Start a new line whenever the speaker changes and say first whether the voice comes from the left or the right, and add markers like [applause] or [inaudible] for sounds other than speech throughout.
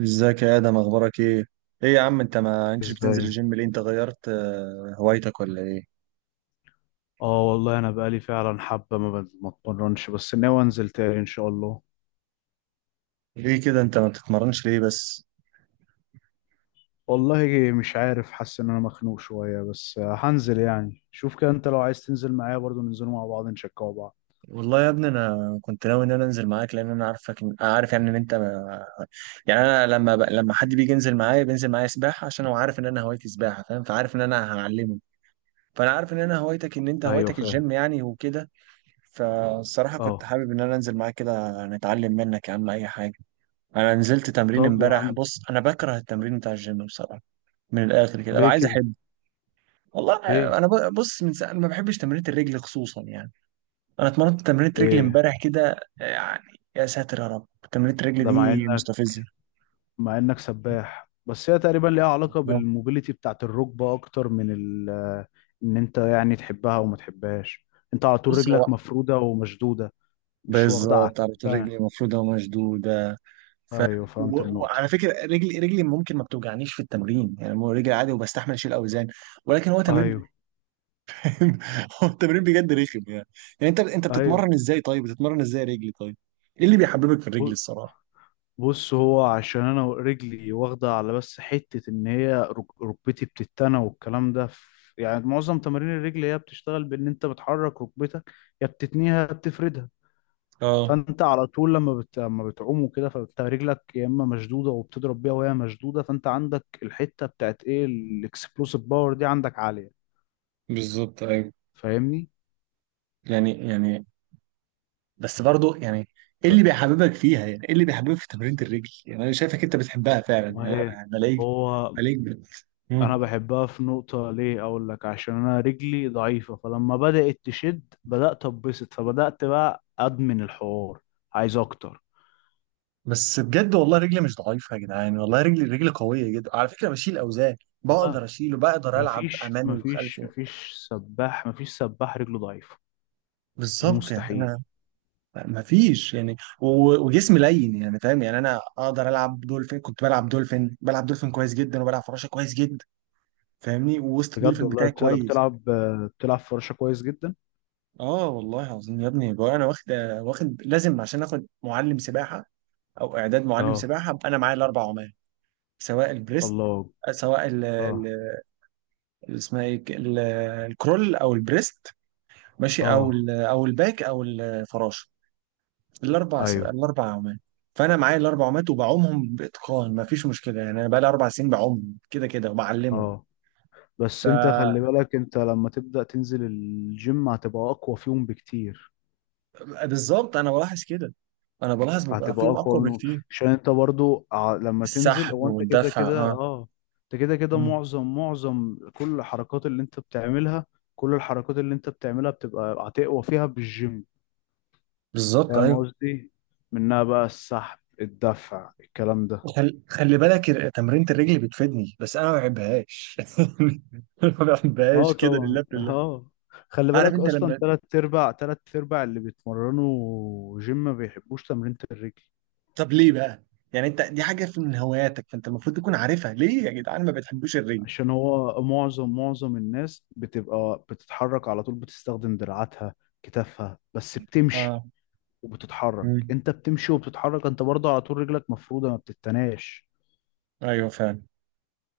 right: ازيك يا ادم، اخبارك ايه؟ ايه يا عم، انت ما انتش بتنزل
left: ازاي؟
right: الجيم ليه؟ انت غيرت هوايتك ولا ايه؟
left: اه، والله انا بقالي فعلا حبه ما اتمرنش، بس ناوي انزل تاني ان شاء الله.
right: ليه كده انت ما بتتمرنش ليه بس؟
left: والله مش عارف، حاسس ان انا مخنوق شويه، بس هنزل يعني. شوف كده، انت لو عايز تنزل معايا برضو ننزلوا مع بعض نشجعوا بعض.
right: والله يا ابني، انا كنت ناوي ان انا انزل معاك، لان انا عارفك، عارف يعني ان انت ما... يعني انا لما حد بيجي ينزل معايا بينزل معايا سباحه، عشان هو عارف ان انا هوايتي سباحه، فاهم، فعارف ان انا هعلمه. فانا عارف ان انا هوايتك ان انت
left: ايوه،
right: هوايتك
left: فاهم.
right: الجيم يعني، وكده. فالصراحه كنت
left: اه.
right: حابب ان انا انزل معاك كده نتعلم منك يا عم اي حاجه. انا نزلت تمرين
left: طب يا
right: امبارح،
left: عم.
right: بص انا بكره التمرين بتاع الجيم بصراحه. من الاخر كده
left: ليه
right: ابقى عايز
left: كده؟
right: احب. والله
left: ليه؟
right: انا بص، من ساعة ما بحبش تمرينة الرجل خصوصا يعني. انا اتمرنت تمرينة رجل
left: ليه؟
right: امبارح كده يعني. يا ساتر يا رب، تمرينة الرجل
left: ده مع
right: دي
left: انك
right: مستفزة.
left: مع انك سباح، بس هي تقريبا ليها علاقه بالموبيليتي بتاعت الركبه اكتر من ان انت يعني تحبها وما تحبهاش. انت على طول
right: بص هو
left: رجلك مفروده ومشدوده. مش واخده على.
right: بالظبط على طول رجلي مفروضة ومشدودة. ف...
left: ايوه، فهمت النقطة.
right: وعلى فكرة، رجلي ممكن ما بتوجعنيش في التمرين يعني، مو رجلي عادي وبستحمل اشيل اوزان. ولكن هو تمرين
left: ايوه،
right: [laughs] هو التمرين بجد رخم يعني. يعني انت
left: ايوه.
right: بتتمرن ازاي طيب؟ بتتمرن ازاي رجلي طيب؟ ايه اللي بيحببك في الرجل
left: ب-
right: الصراحة؟
left: بص، هو عشان انا رجلي واخدة على، بس حتة ان هي ركبتي بتتنى والكلام ده، يعني معظم تمارين الرجل هي بتشتغل بان انت بتحرك ركبتك، يا بتتنيها يا بتفردها.
right: اه
left: فانت على طول لما بتعوم وكده، فانت رجلك يا اما مشدودة وبتضرب بيها وهي مشدودة، فانت عندك الحتة بتاعت ايه، الاكسبلوسيف باور دي عندك عالية.
right: بالظبط ايوه.
left: فاهمني؟
right: يعني بس برضو يعني، ايه
left: ب-
right: اللي بيحببك فيها؟ يعني ايه اللي بيحببك في تمرينة الرجل؟ يعني انا شايفك انت بتحبها فعلا،
left: ما ايه،
right: يعني بلاقيك
left: هو
right: بلاقيك بت-
left: انا
right: مم.
left: بحبها في نقطة، ليه؟ اقول لك، عشان انا رجلي ضعيفة، فلما بدأت تشد بدأت اتبسط فبدأت بقى ادمن الحوار. عايز اكتر.
right: بس بجد والله رجلي مش ضعيفة يا جدعان. والله رجلي قوية جدا على فكرة، بشيل أوزان. بقدر
left: لا،
right: أشيله، بقدر ألعب
left: مفيش،
right: أمامي
left: مفيش،
right: وخلفي.
left: مفيش سباح، مفيش سباح رجله ضعيفة. دي
right: بالظبط يعني
left: مستحيل.
right: أنا ما فيش يعني، وجسمي لين يعني، فاهم، يعني أنا أقدر ألعب دولفين. كنت بلعب دولفين بلعب دولفين كويس جدا، وبلعب فراشة كويس جدا. فاهمني، ووسط
left: بجد
right: الدولفين
left: والله،
right: بتاعي
left: بتلعب
right: كويس.
left: بتلعب بتلعب فراشة كويس جدا.
right: اه والله العظيم يا ابني، بقى انا واخد لازم، عشان اخد معلم سباحه او اعداد معلم
left: اه،
right: سباحه، ابقى انا معايا الاربع عمال. سواء البريست،
left: الله،
right: سواء
left: اه،
right: اسمها ايه، الكرول، او البريست، ماشي، او
left: اه،
right: ال او الباك، او الفراشه. الاربع سباق،
left: ايوه،
right: الاربع عمال. فانا معايا الاربع عمال وبعومهم باتقان، مفيش مشكله يعني. انا بقى لي 4 سنين بعومهم كده كده وبعلمهم.
left: اه. بس انت خلي بالك، انت لما تبدأ تنزل الجيم هتبقى اقوى فيهم بكتير.
right: فبالظبط انا بلاحظ كده، انا بلاحظ ببقى
left: هتبقى
right: فيهم
left: اقوى
right: اقوى
left: منهم.
right: بكتير.
left: عشان انت برضو لما تنزل،
right: السحب
left: هو انت كده
right: والدفع
left: كده
right: اه،
left: اه. انت كده كده معظم كل الحركات اللي انت بتعملها بتبقى هتقوى فيها بالجيم.
right: بالظبط
left: فاهم
right: ايوه.
left: قصدي؟ منها بقى السحب، الدفع، الكلام ده.
right: خلي بالك تمرينة الرجل بتفيدني، بس انا ما بحبهاش [laughs] ما
left: اه،
right: بحبهاش كده
left: طبعا،
right: لله في الله.
left: اه. خلي
right: عارف
left: بالك
right: انت
left: اصلا،
right: لما،
left: تلات ارباع اللي بيتمرنوا جيم ما بيحبوش تمرينة الرجل.
right: طب ليه بقى؟ يعني انت دي حاجه من هواياتك، فانت المفروض تكون عارفها. ليه يا جدعان ما بتحبوش الرجل؟
left: عشان هو معظم الناس بتبقى بتتحرك على طول، بتستخدم دراعاتها، كتافها، بس بتمشي.
right: اه.
left: وبتتحرك،
right: مم.
left: انت بتمشي وبتتحرك، انت برضه على طول رجلك مفروده ما بتتناش.
right: ايوه فعلا.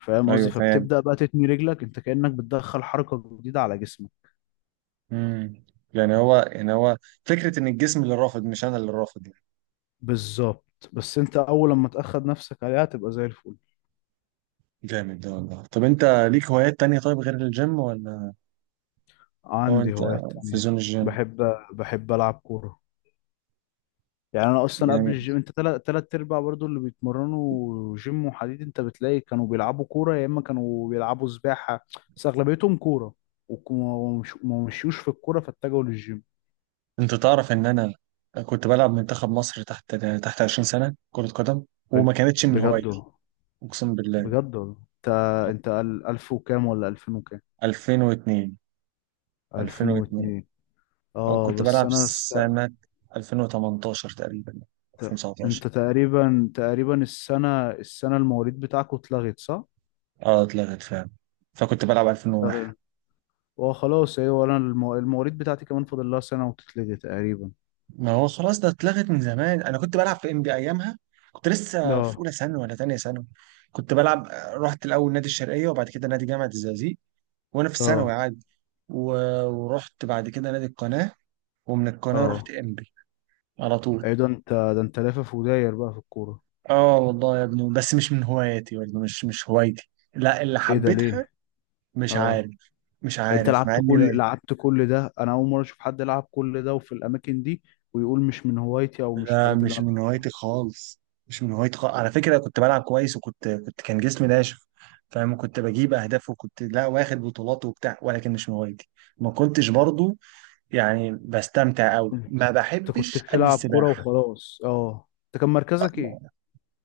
left: فاهم
right: ايوه
left: قصدي؟
right: فعلا.
left: فبتبدا بقى تتني رجلك، انت كانك بتدخل حركه جديده على جسمك.
right: مم. يعني هو فكره ان الجسم اللي رافض، مش انا اللي رافض يعني.
left: بالظبط، بس انت اول لما تاخد نفسك عليها تبقى زي الفل.
right: جامد ده والله. طب انت ليك هوايات تانية طيب غير الجيم ولا؟ هو
left: عندي
right: انت
left: هوايات
right: في
left: تانية.
right: زون الجيم
left: بحب بحب العب كوره. يعني انا اصلا قبل
right: يعني.
left: الجيم، انت تلات ارباع برضو اللي بيتمرنوا جيم وحديد انت بتلاقي كانوا بيلعبوا كوره، يا اما كانوا بيلعبوا سباحه. بس اغلبيتهم كوره. وك- ومش- وما ما مشيوش في الكوره فاتجهوا للجيم.
right: انت تعرف ان انا كنت بلعب منتخب مصر تحت 20 سنة كرة قدم، وما
left: بج-
right: كانتش من
left: بجد
right: هوايتي.
left: والله.
right: اقسم بالله.
left: بجد والله. انت انت الف وكام ولا الفين وكام؟
right: 2002،
left: الفين
right: 2002.
left: واتنين اه،
right: كنت
left: بس
right: بلعب
left: انا
right: سنة 2018 تقريبا،
left: ت-
right: 2019.
left: انت تقريبا السنه المواليد بتاعكوا اتلغت صح؟
right: اه اتلغت فعلا، فكنت بلعب 2001.
left: اتلغت. اه، خلاص، ايوه، انا المواليد بتاعتي كمان فاضل لها سنه وتتلغي تقريبا.
right: ما هو خلاص ده اتلغت من زمان، انا كنت بلعب في ام بي ايامها. كنت لسه في
left: اه،
right: اولى ثانوي ولا ثانيه ثانوي. كنت بلعب رحت الاول نادي الشرقيه وبعد كده نادي جامعه الزقازيق، وانا في الثانوي
left: اه،
right: عادي. و... ورحت بعد كده نادي القناه، ومن القناة رحت
left: اه.
right: إمبي على طول.
left: ايه ده، انت لافف وداير بقى في الكورة.
right: اه والله يا ابني، بس مش من هواياتي برضه، مش هوايتي. لا، اللي
left: ايه ده؟
right: حبيتها
left: ليه؟
right: مش
left: اه
right: عارف. مش
left: انت
right: عارف، مع
left: لعبت
right: اني
left: كل
right: باين.
left: لعبت كل ده، انا اول مرة اشوف حد لعب كل ده وفي الاماكن دي، ويقول مش من هوايتي او مش
right: لا
left: الحاجات اللي
right: مش
left: انا
right: من
left: بحبها.
right: هوايتي خالص. مش من هوايتي خالص على فكرة. كنت بلعب كويس، وكنت كان جسمي ناشف، فاهم، كنت بجيب اهداف، وكنت لا واخد بطولات وبتاع، ولكن مش من هوايتي. ما كنتش برضو يعني بستمتع قوي،
left: انت
right: ما
left: كنت
right: بحبش قد
left: بتلعب كورة
right: السباحة.
left: وخلاص. اه، انت كان مركزك ايه؟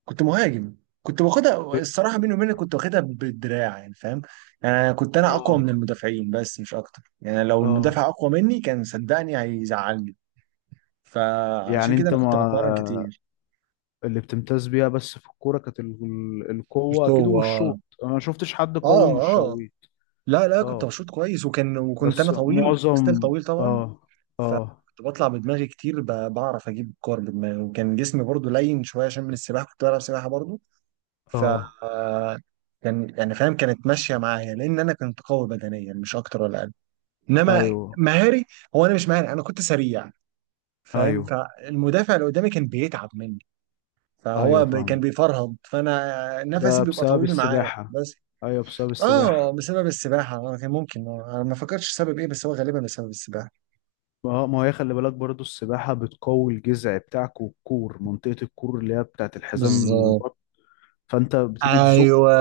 right: كنت مهاجم. كنت باخدها
left: ب...
right: الصراحه بيني وبينك، كنت واخدها بالدراع يعني فاهم. يعني كنت انا اقوى من
left: اه،
right: المدافعين، بس مش اكتر يعني. لو المدافع
left: اه،
right: اقوى مني كان صدقني هيزعلني.
left: يعني
right: فعشان كده
left: انت
right: انا كنت بتمرن
left: ما،
right: كتير.
left: اللي بتمتاز بيها بس في الكورة كانت
right: مش
left: القوة اكيد
right: قوة،
left: والشوط، انا ما شفتش حد قوي
right: اه،
left: مش
right: اه،
left: شويت.
right: لا كنت
left: اه،
right: بشوط كويس، وكان
left: بس
right: انا طويل، وستيل
left: معظم.
right: طويل طبعا.
left: اه، اه،
right: فكنت بطلع بدماغي كتير، بعرف اجيب كور بدماغي، وكان جسمي برضو لين شويه عشان من السباحه، كنت بلعب سباحه برضو. ف
left: اه،
right: كان يعني فاهم كانت ماشيه معايا، لان انا كنت قوي بدنيا، مش اكتر ولا اقل. انما
left: ايوه،
right: مهاري، هو انا مش مهاري، انا كنت سريع، فاهم.
left: ايوه،
right: فالمدافع اللي قدامي كان بيتعب مني.
left: ايوه،
right: كان
left: فاهم.
right: بيفرهد، فانا نفسي
left: ده
right: بيبقى
left: بسبب
right: طويل معاه
left: السباحة؟
right: بس.
left: ايوه، بسبب
right: اه
left: السباحة.
right: بسبب السباحه. انا كان ممكن انا ما فكرتش سبب ايه، بس هو غالبا بسبب السباحه.
left: ما هو، ما هي، خلي بالك برضو السباحة بتقوي الجذع بتاعك، والكور، منطقة الكور اللي هي بتاعت الحزام
right: بالظبط
left: البطن. فانت بتيجي تزق.
right: ايوه.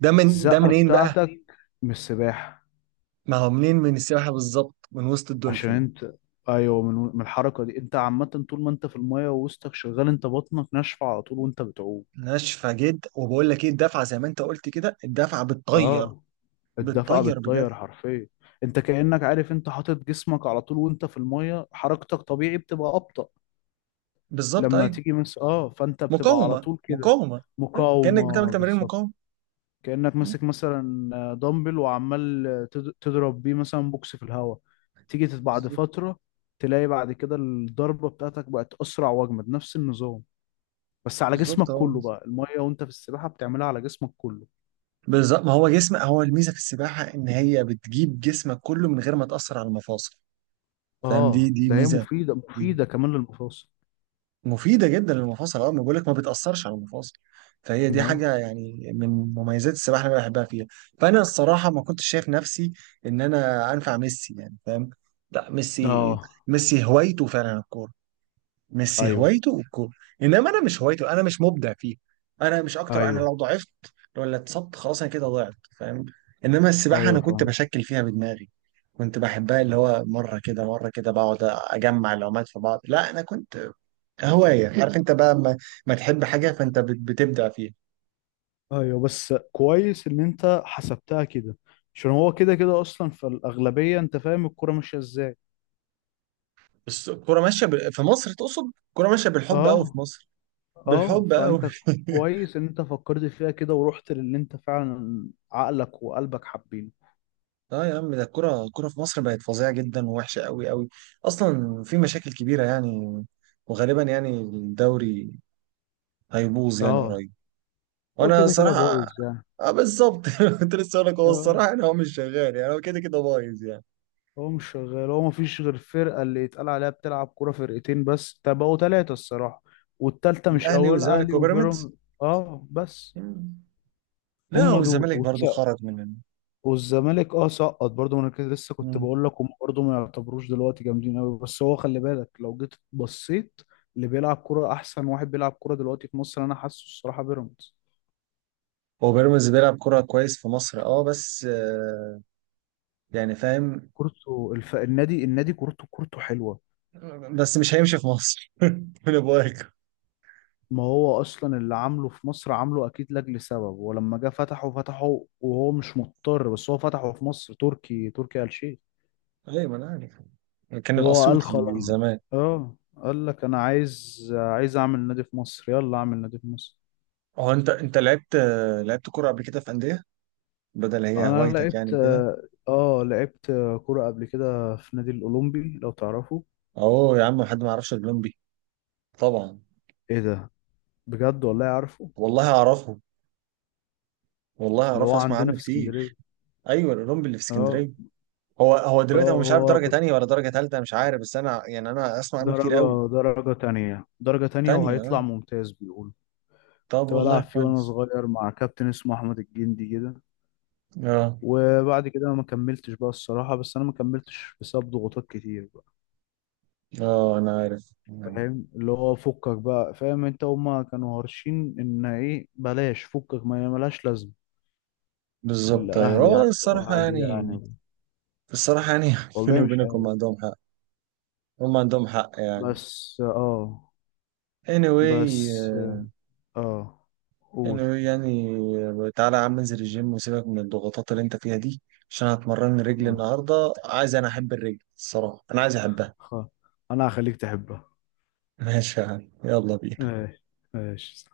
right: ده
left: الزقة
right: منين بقى؟
left: بتاعتك من السباحة.
right: ما هو منين، من السباحه بالظبط، من وسط
left: عشان
right: الدولفين.
left: انت، ايوه، من الحركة دي انت عامة. طول ما انت في المية ووسطك شغال، انت بطنك ناشفة على طول وانت بتعوم.
right: ناشفه جدا، وبقول لك ايه الدفعه زي ما انت قلت كده، الدفعه بتطير.
left: اه، الدفعة
right: بتطير بجد.
left: بتطير حرفيا. انت كأنك عارف، انت حاطط جسمك على طول وانت في المية، حركتك طبيعي بتبقى أبطأ.
right: بالظبط
left: لما
right: ايوه.
left: تيجي مس، اه، فانت بتبقى على
right: مقاومه
left: طول كده،
right: مقاومه ايوه كانك بتعمل
left: مقاومة،
right: تمارين
left: بالظبط.
right: مقاومه.
left: كأنك
right: مم.
left: ماسك مثلا دمبل، وعمال تضرب بيه مثلا بوكس في الهواء. تيجي بعد
right: بالظبط
left: فترة، تلاقي بعد كده الضربة بتاعتك بقت أسرع وأجمد، نفس النظام، بس على جسمك
right: بالظبط اهو.
left: كله بقى، المية وانت في السباحة بتعملها على جسمك كله.
right: بالظبط، ما هو جسم، هو الميزه في السباحه ان هي بتجيب جسمك كله من غير ما تاثر على المفاصل. فاهم، دي
left: اه،
right: دي
left: ده هي
right: ميزه.
left: مفيدة مفيدة كمان للمفاصل.
right: مفيدة جدا للمفاصل، اه ما بقولك ما بتأثرش على المفاصل. فهي دي
left: اه،
right: حاجة يعني من مميزات السباحة اللي أنا بحبها فيها. فأنا الصراحة ما كنتش شايف نفسي إن أنا أنفع ميسي يعني، فاهم. لا ميسي،
left: اه،
right: ميسي هوايته فعلا الكورة. ميسي
left: ايوه،
right: هوايته الكورة. إنما أنا مش هوايته، أنا مش مبدع فيه. أنا مش أكتر. أنا
left: ايوه،
right: لو ضعفت ولا اتصبت خلاص، أنا كده ضعت فاهم. إنما السباحة
left: ايوه،
right: أنا كنت
left: فاهم.
right: بشكل فيها بدماغي. كنت بحبها، اللي هو مرة كده مرة كده بقعد أجمع العومات في بعض. لا أنا كنت هواية [laughs] عارف انت بقى، ما, ما تحب حاجة فانت بتبدع فيها.
left: ايوه، بس كويس ان انت حسبتها كده. عشان هو كده كده اصلا في الاغلبيه، انت فاهم الكوره ماشيه ازاي.
right: بس الكورة ماشية في مصر، تقصد الكورة ماشية بالحب قوي في
left: اه،
right: مصر.
left: اه،
right: بالحب قوي
left: فانت
right: [laughs]
left: كويس ان انت فكرت فيها كده، ورحت للي انت فعلا عقلك وقلبك حابينه.
right: اه يا عم، ده الكورة في مصر بقت فظيعة جدا، ووحشة قوي قوي. اصلا في مشاكل كبيرة يعني. وغالبا يعني الدوري هيبوظ يعني
left: اه،
right: قريب.
left: هو
right: وانا
left: كده كده
right: صراحة
left: بايظ يعني.
right: اه بالظبط [laughs] كنت لسه هقول لك، هو
left: اه،
right: الصراحة انا، هو مش شغال يعني، هو كده كده بايظ يعني.
left: هو مش شغال، هو مفيش غير فرقه اللي يتقال عليها بتلعب كوره، فرقتين بس، تبقوا ثلاثه الصراحه. والتالتة مش
right: الاهلي
left: اول،
right: والزمالك
left: اهلي
right: وبيراميدز.
left: وبيراميدز. اه، بس.
right: مم. لا
left: هم دول.
right: والزمالك برضو خرج من.
left: والزمالك، اه سقط برضه، ما انا كده لسه كنت
right: مم.
left: بقول لك هم برضه ما يعتبروش دلوقتي جامدين قوي، بس هو خلي بالك لو جيت بصيت، اللي بيلعب كرة، احسن واحد بيلعب كرة دلوقتي في مصر انا حاسه الصراحة بيراميدز.
right: هو بيراميدز بيلعب كرة كويس في مصر اه، بس يعني فاهم.
left: كورته النادي، كورته حلوة.
right: بس مش هيمشي في مصر [laughs] من ابوك.
left: ما هو اصلا اللي عامله في مصر عامله اكيد لاجل سبب، ولما جه فتحه وهو مش مضطر، بس هو فتحه في مصر، تركي آل شيخ.
right: ايوه ما انا عارف. كان
left: هو قال خلاص.
right: الاسيوطي زمان.
left: اه قال لك انا عايز اعمل نادي في مصر، يلا اعمل نادي في مصر.
right: هو انت انت لعبت، لعبت كرة قبل كده في أندية، بدل هي
left: انا
right: هوايتك يعني كده.
left: لعبت كرة قبل كده في نادي الاولمبي لو تعرفه.
right: اهو يا عم، حد ما يعرفش الأولمبي، طبعا.
left: ايه ده؟ بجد والله عارفه.
right: والله اعرفه، والله
left: اللي هو
right: اعرفه، اسمع
left: عندنا
right: عنه
left: في
right: كتير.
left: اسكندرية.
right: ايوه الأولمبي اللي في
left: اه،
right: اسكندرية. هو دلوقتي
left: اه.
right: هو مش عارف
left: هو
right: درجة
left: كنت
right: تانية ولا درجة تالتة، مش عارف، بس انا يعني انا اسمع عنه كتير قوي.
left: درجة تانية
right: تانية
left: وهيطلع
right: اه.
left: ممتاز بيقول.
right: طب
left: كنت
right: والله
left: بلعب فيه وانا
right: كويس.
left: صغير مع كابتن اسمه احمد الجندي كده.
right: اه
left: وبعد كده ما كملتش بقى الصراحة، بس انا ما كملتش بسبب ضغوطات كتير بقى.
right: اه انا عارف.
left: فاهم، اللي هو فكك بقى، فاهم انت، هما كانوا هارشين، ان ايه بلاش، فكك ما ملهاش لازمة.
right: بالظبط
left: الأهل
right: ايوه، هو
left: يعني،
right: الصراحه
left: وأهلي
right: يعني.
left: يعني.
right: الصراحه يعني [laughs] بيني
left: والله مش
right: وبينك هم
left: عارف.
right: عندهم حق. هم عندهم حق يعني.
left: بس آه
right: anyway
left: بس آه قول.
right: anyway يعني تعالى يا عم انزل الجيم وسيبك من الضغوطات اللي انت فيها دي. عشان هتمرن رجلي
left: آه.
right: النهارده، عايز انا احب الرجل الصراحه، انا عايز احبها.
left: خ- أنا هخليك تحبها.
right: [laughs] ماشي يا عم يلا بينا.
left: ماشي. ماشي.